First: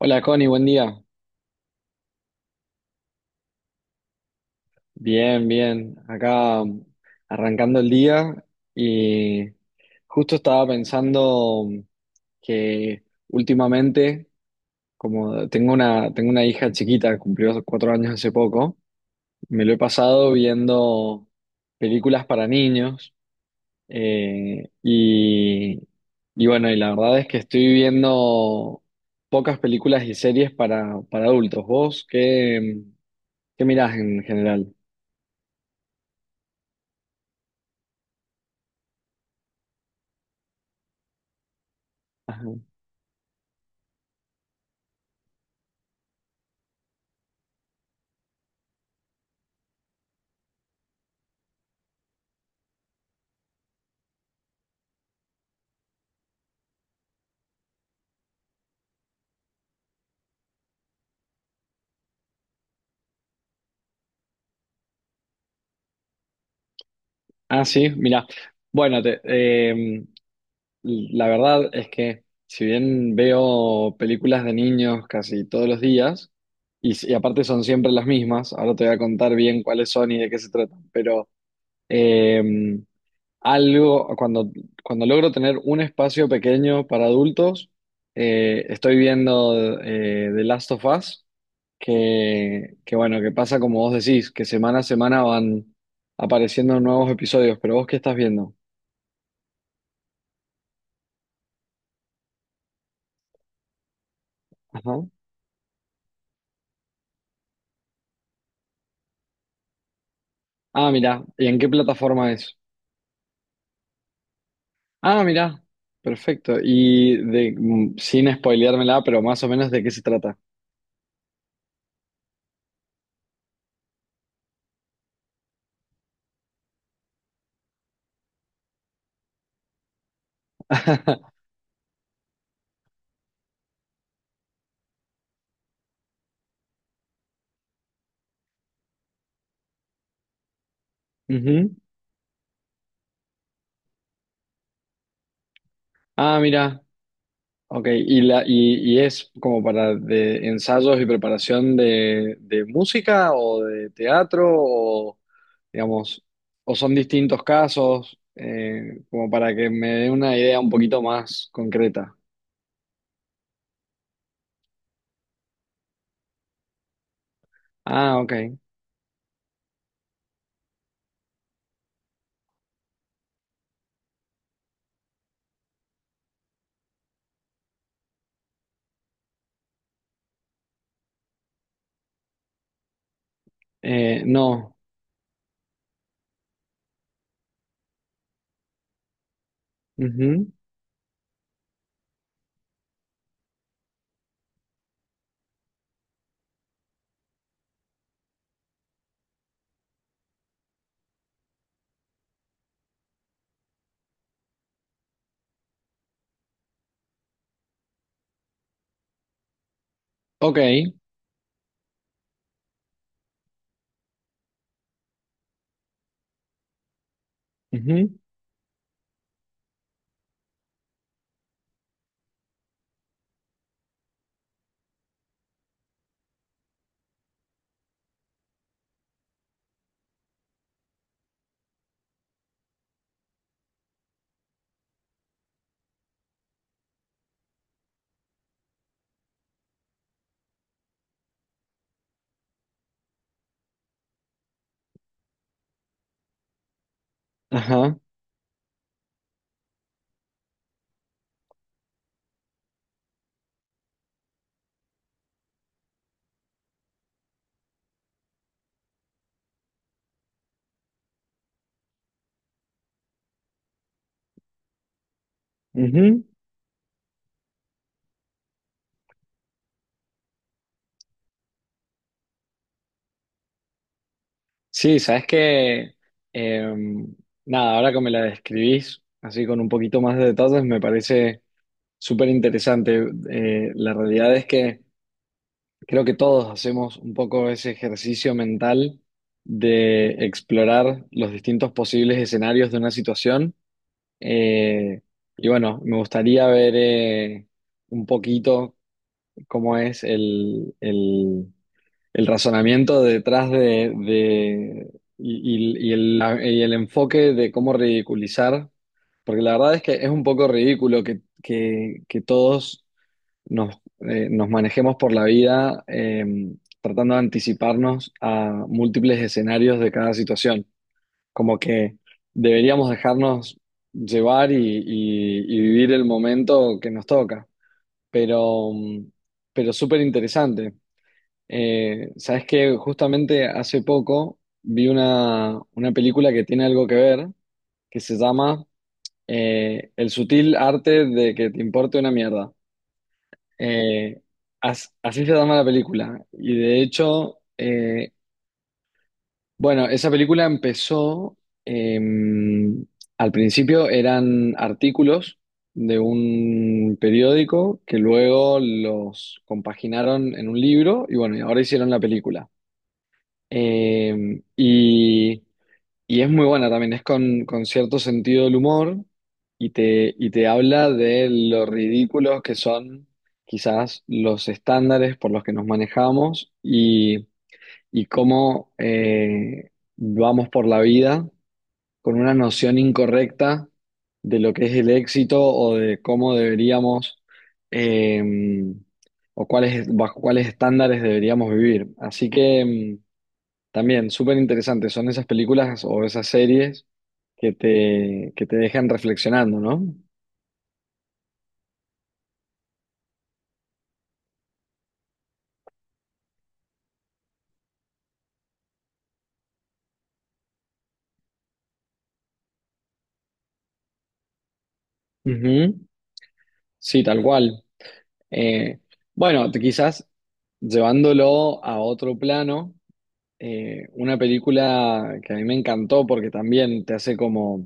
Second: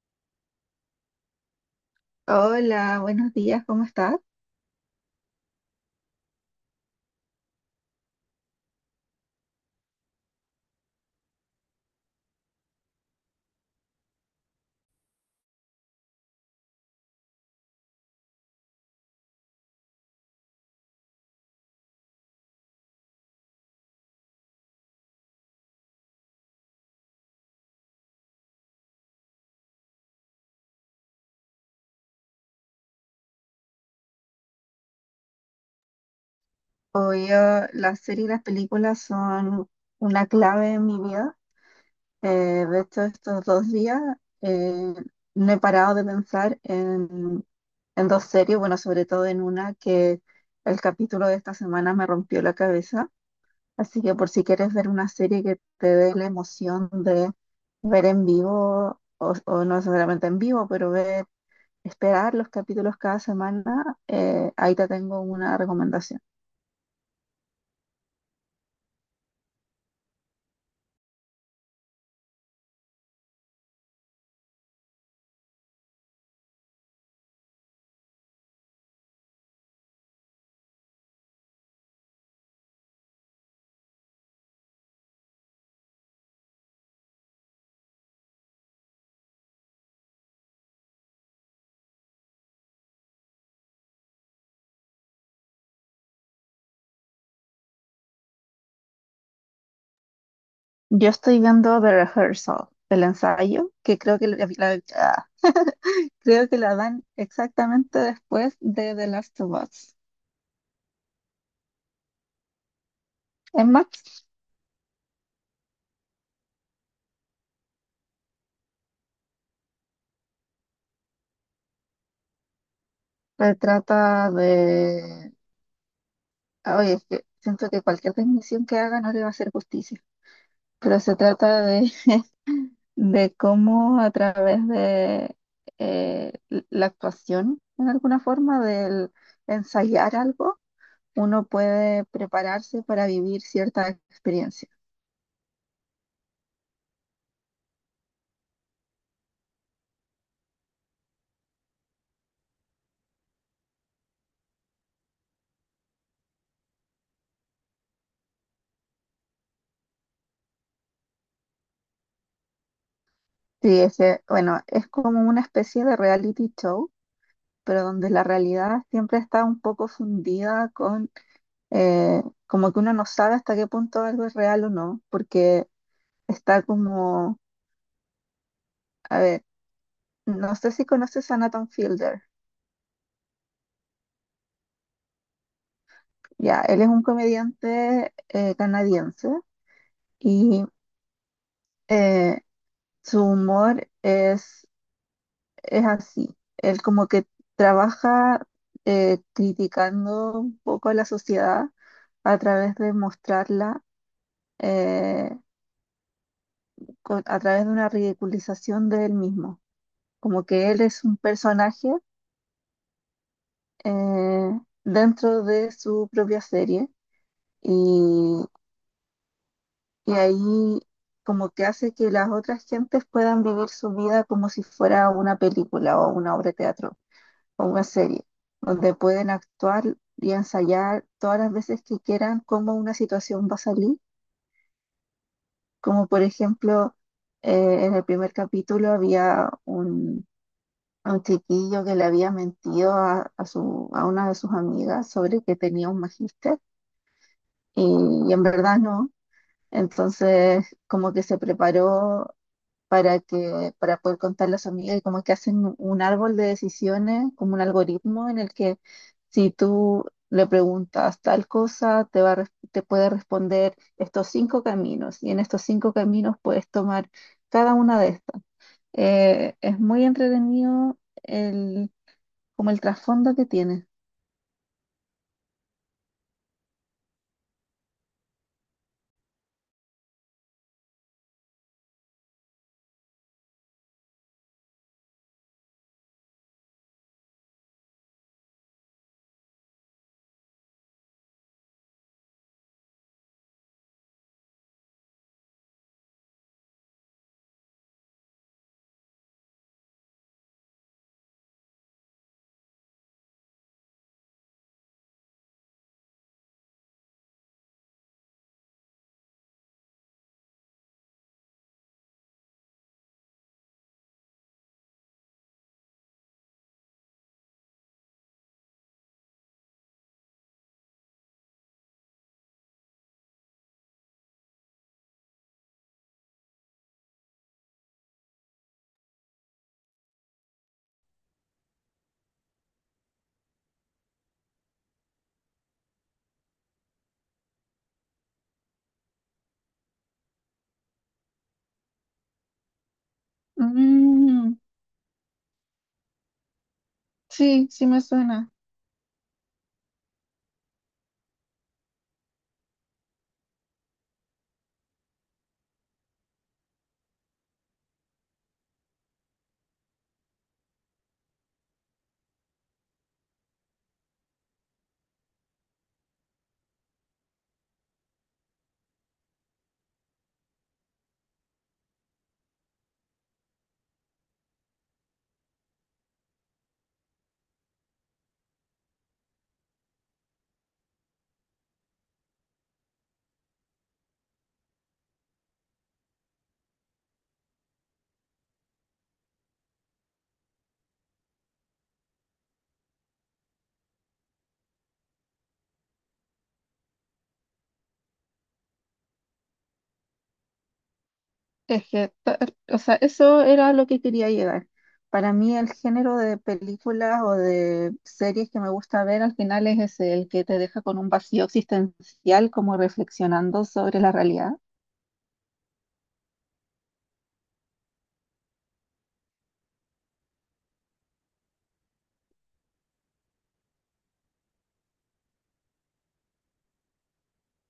Hola Connie, buen día. Hola, buenos días, ¿cómo estás? Bien, bien. Acá arrancando el día y justo estaba pensando, que últimamente, como tengo una hija chiquita, cumplió cuatro años hace poco, me lo he pasado viendo películas para niños, eh, y, y bueno, y la verdad es que estoy viendo pocas películas y series para adultos. ¿Vos qué mirás en general? Obvio, las series y las películas son una clave en mi vida. Eh, de hecho, estos dos días eh, no he parado de pensar en dos series, bueno, sobre todo en una que el capítulo de esta semana me rompió la cabeza. Así que por si quieres ver una serie que te dé la emoción de ver en vivo, o no necesariamente en vivo, pero ver, esperar los capítulos cada semana, ahí te tengo una recomendación. Ah, sí, mira. Bueno, la verdad es que si bien veo películas de niños casi todos los días, y, si- y aparte son siempre las mismas, ahora te voy a contar bien cuáles son y de qué se tratan, pero em, algo, cuando logro tener un espacio pequeño para adultos, estoy viendo The Last of Us, que bueno, que pasa como vos decís, que semana a semana van apareciendo nuevos episodios, pero ¿vos qué estás viendo? Yo estoy viendo The Rehearsal, el ensayo, que creo que Ajá. Creo que la dan exactamente después de The Last of Us. Ah, mira, ¿y en qué plataforma es? En Max Ah, mira, perfecto. Y de, sin spoileármela, pero más o menos de qué se trata. se trata de... ah, oye, es que siento que cualquier definición que haga no le va a hacer justicia, pero se trata de cómo a través de eh, la actuación, en alguna forma, del ensayar algo, uno Ujú. puede prepararse para vivir cierta experiencia. Ah, mira. Ok, y es como para de ensayos y preparación de música o de teatro o, digamos, o son distintos casos, como para que me dé una idea un poquito más concreta. Sí, ese, bueno, es como una especie de reality show, pero donde Ah, la ok. realidad siempre está un poco fundida con, eh, como que uno no sabe hasta qué punto algo es real o no, porque está como, a ver, no sé si conoces a Nathan Fielder, No. ya, él es un comediante canadiense Ujú. y eh, su humor es así. Él como que trabaja criticando un poco a la sociedad a través de mostrarla, eh, a través de una ridiculización de él mismo. Como Ok. que él es un personaje dentro de su propia serie Ujú. y, y ahí como que hace que las otras gentes puedan vivir su vida como si fuera una película o una obra de teatro, o una serie, donde pueden actuar y ensayar todas las veces que quieran cómo una situación va a salir. Como por ejemplo, en el primer capítulo había un chiquillo que le había mentido a una de sus amigas sobre que tenía un magíster y, Ajá. y en verdad no. Entonces, como que se preparó para poder contarle a su amiga, y como que hacen un árbol de decisiones, como un algoritmo en el que si tú le preguntas tal cosa, te puede responder estos cinco caminos, y en estos cinco Ujú. caminos puedes tomar cada una de estas. Es muy entretenido el, como el trasfondo que tiene. Sí, sabes que, em, nada, ahora que me la describís así con un poquito más de detalles, me parece súper interesante. La realidad es que creo que todos hacemos un poco ese ejercicio mental de explorar los distintos posibles escenarios de una situación. Eh, y bueno, me gustaría ver, un poquito cómo es el razonamiento detrás y, y el enfoque de cómo ridiculizar, porque la verdad es que es un poco ridículo que, que todos nos, nos manejemos por la vida, tratando de anticiparnos a múltiples escenarios de cada situación. Como que deberíamos dejarnos llevar y vivir el momento que nos toca. Pero, pero súper interesante. Sabes que justamente hace poco vi una película que tiene algo que ver, que se llama, El sutil arte de que te importe una mierda. Eh, Mm, así se llama la película. Y de hecho, sí, sí me suena. bueno, esa película empezó, eh, al principio eran artículos de un periódico que luego los compaginaron en un libro y bueno, y ahora hicieron la película. Eh, y y es muy buena también, es con cierto sentido del humor y te habla de lo ridículos que son quizás los estándares por los que nos manejamos y cómo, vamos por la vida con una noción incorrecta de lo que es el éxito o de cómo deberíamos, eh, bajo cuáles estándares deberíamos vivir. Así que... también, súper interesante. Son esas películas o esas series que te dejan reflexionando, ¿no? Es que, o sea, eso era lo que quería llegar. Para mí el género de películas o de series que me gusta ver al final es ese, el que te deja con un vacío existencial, como reflexionando sobre la realidad. Ujú. Sí, tal cual. Eh, bueno, quizás llevándolo a otro plano, una película que a mí me encantó porque también te hace como,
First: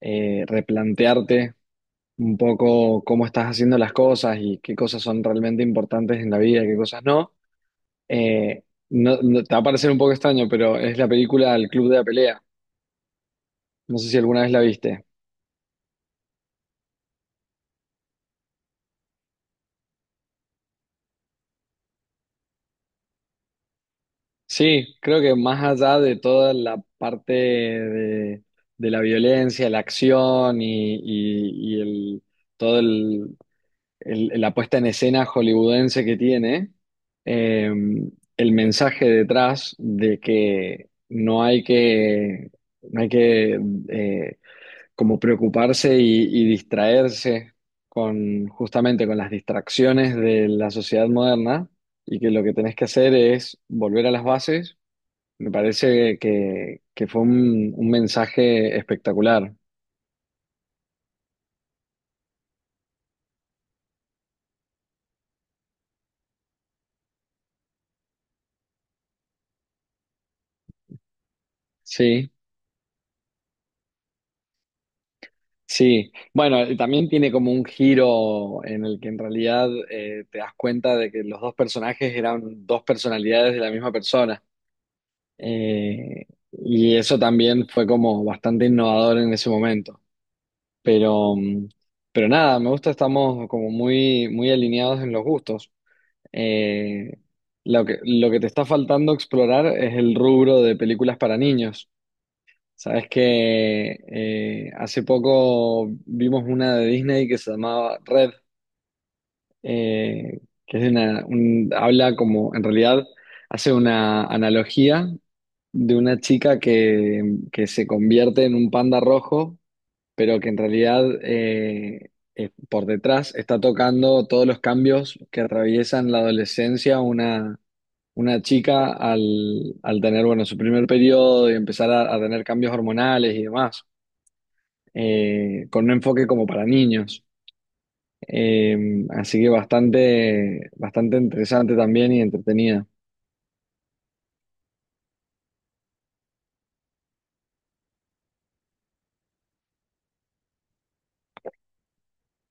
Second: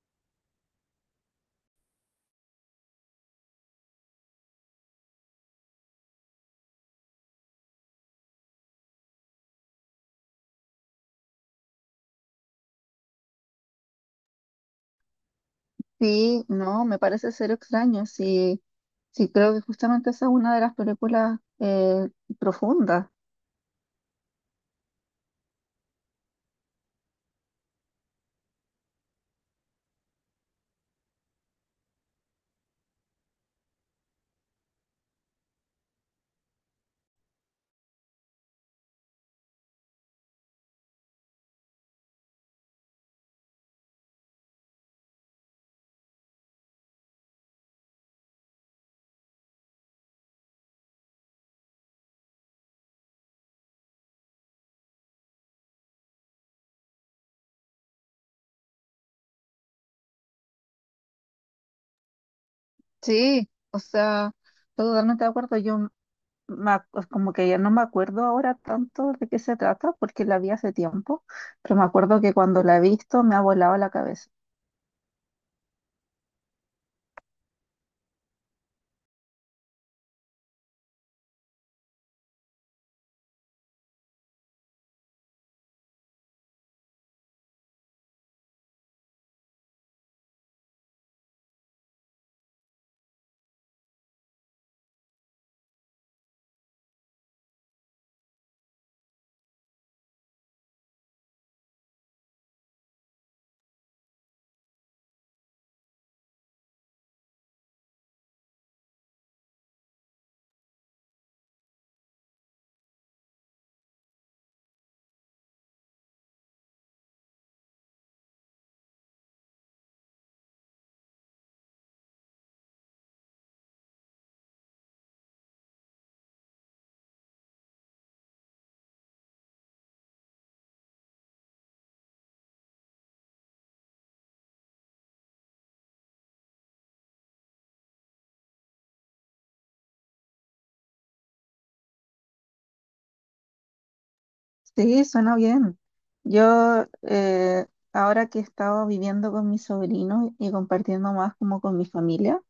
replantearte un poco cómo estás haciendo las cosas y qué cosas son realmente importantes en la vida y qué cosas no. Eh, no, te va a parecer un poco extraño, pero es la película El Club de la Pelea. No sé si alguna vez la viste. Sí, no, me parece ser extraño. Sí, sí, creo que justamente esa es una de las películas profundas. Sí, creo que más allá de toda la parte de la violencia, la acción y el, todo el, la puesta en escena hollywoodense que tiene, eh, el mensaje detrás de que no hay que, no hay que, eh, como preocuparse y distraerse con, justamente con las distracciones de la sociedad moderna y que lo que tenés que hacer es volver a las bases. Me parece que fue un mensaje espectacular. Sí, o sea, estoy totalmente de acuerdo. Yo como que ya no me acuerdo ahora tanto de qué se trata, porque la vi hace tiempo, pero me acuerdo Sí, que cuando la he visto me ha volado la cabeza. sí. Bueno, y también tiene como un giro en el que en realidad, te das cuenta de que los dos personajes eran dos personalidades de la misma persona. Eh, y eso también fue como bastante innovador en ese momento. Pero, pero nada, me gusta, estamos como muy, muy alineados en los gustos. Eh, lo que te está faltando explorar es el rubro de películas para niños. Sabes que, hace poco vimos una de Disney que se llamaba Red, eh, que es una, habla como, en realidad, hace una analogía de una chica que se convierte en un panda rojo pero que en realidad, por detrás está tocando todos los cambios que atraviesan la adolescencia una chica al, al tener, bueno, su primer periodo y empezar a tener cambios hormonales y demás, con un enfoque como para niños. Así que bastante, bastante interesante también y entretenida. Sí, suena bien. Yo, ahora que he estado viviendo con mi sobrino y compartiendo más como con mi familia,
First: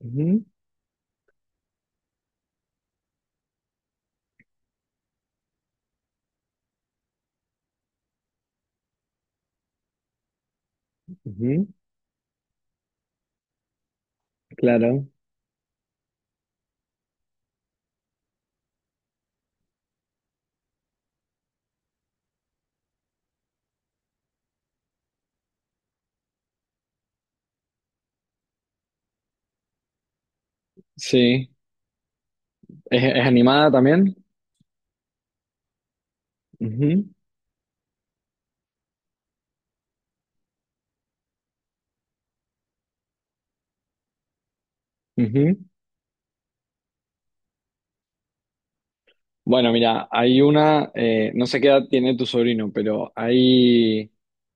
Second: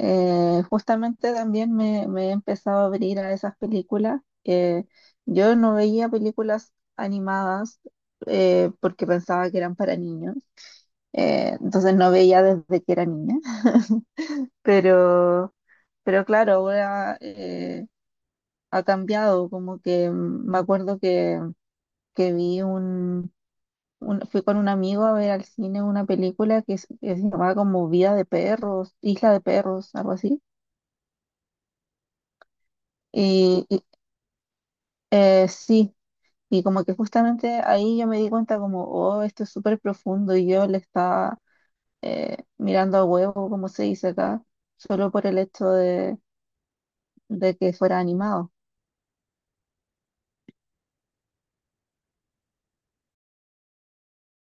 Ujú, justamente también me he empezado a abrir a esas películas. Yo no veía películas animadas porque pensaba que eran para niños. Ujú, Entonces no veía desde que era niña. claro, Pero, pero claro, ahora ha cambiado, como que me acuerdo que vi fui con un amigo a ver al cine una película que se llamaba como Vida de Perros, Isla de Perros, algo así. sí. Es Y, animada y, también? Sí, y como que Ujú, justamente ahí yo me di cuenta como, oh, esto es súper profundo y yo le estaba mirando a huevo, como se dice acá, solo por el ujú. hecho de que fuera animado. Bueno, mira, hay una, no sé qué edad tiene tu sobrino, pero hay,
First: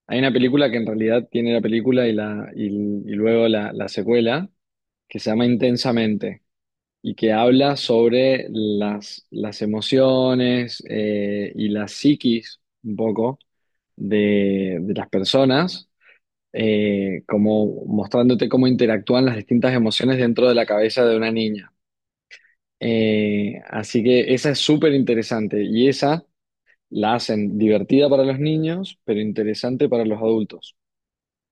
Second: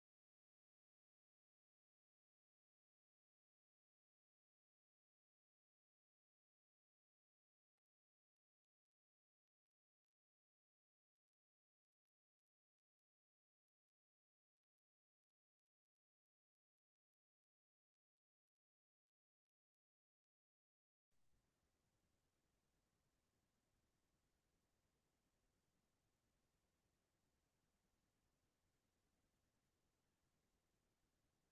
hay una película que en realidad tiene la película y luego la secuela, que se llama Intensamente, y que habla sobre las emociones, y la psiquis un poco de las personas, como mostrándote cómo interactúan las distintas emociones dentro de la cabeza de una niña. Así que esa es súper interesante y esa la hacen divertida para los niños, pero interesante para los adultos.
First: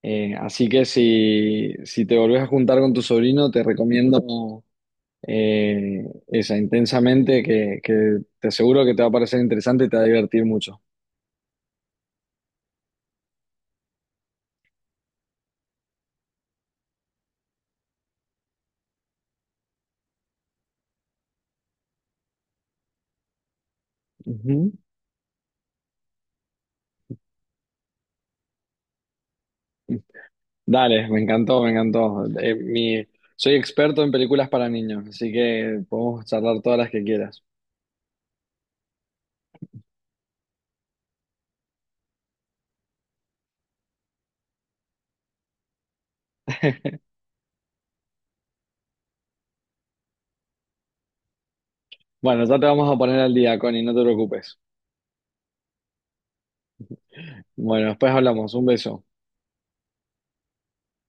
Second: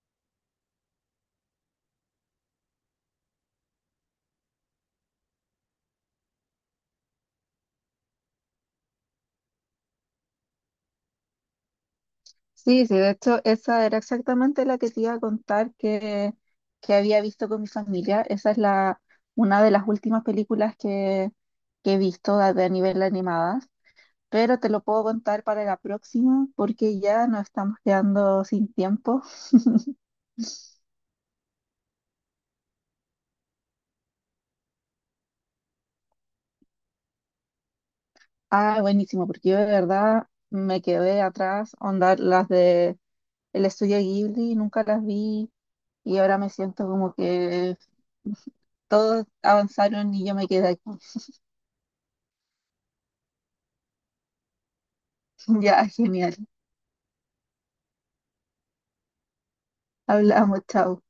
Así que si, si te volvés a juntar con tu sobrino, te recomiendo, esa intensamente, que te aseguro que te va a parecer interesante y te va a divertir mucho. Sí, sí, de hecho, esa era exactamente la que te iba a contar que había visto con mi familia. Esa es la, una de las últimas películas que he visto a nivel animadas, pero te Ujú. lo puedo contar para la próxima porque ya nos estamos quedando sin tiempo. Dale, me encantó, me encantó. Soy experto en películas para niños, así que podemos charlar todas las que quieras. Ah, buenísimo, porque yo de verdad me quedé atrás, onda, las de el estudio Ghibli nunca las vi, y ahora me siento como que todos avanzaron y yo me quedé aquí. Bueno, ya te vamos a poner al día, Connie, no te preocupes. Ya, genial. Bueno, después hablamos. Un beso. Hablamos, chao.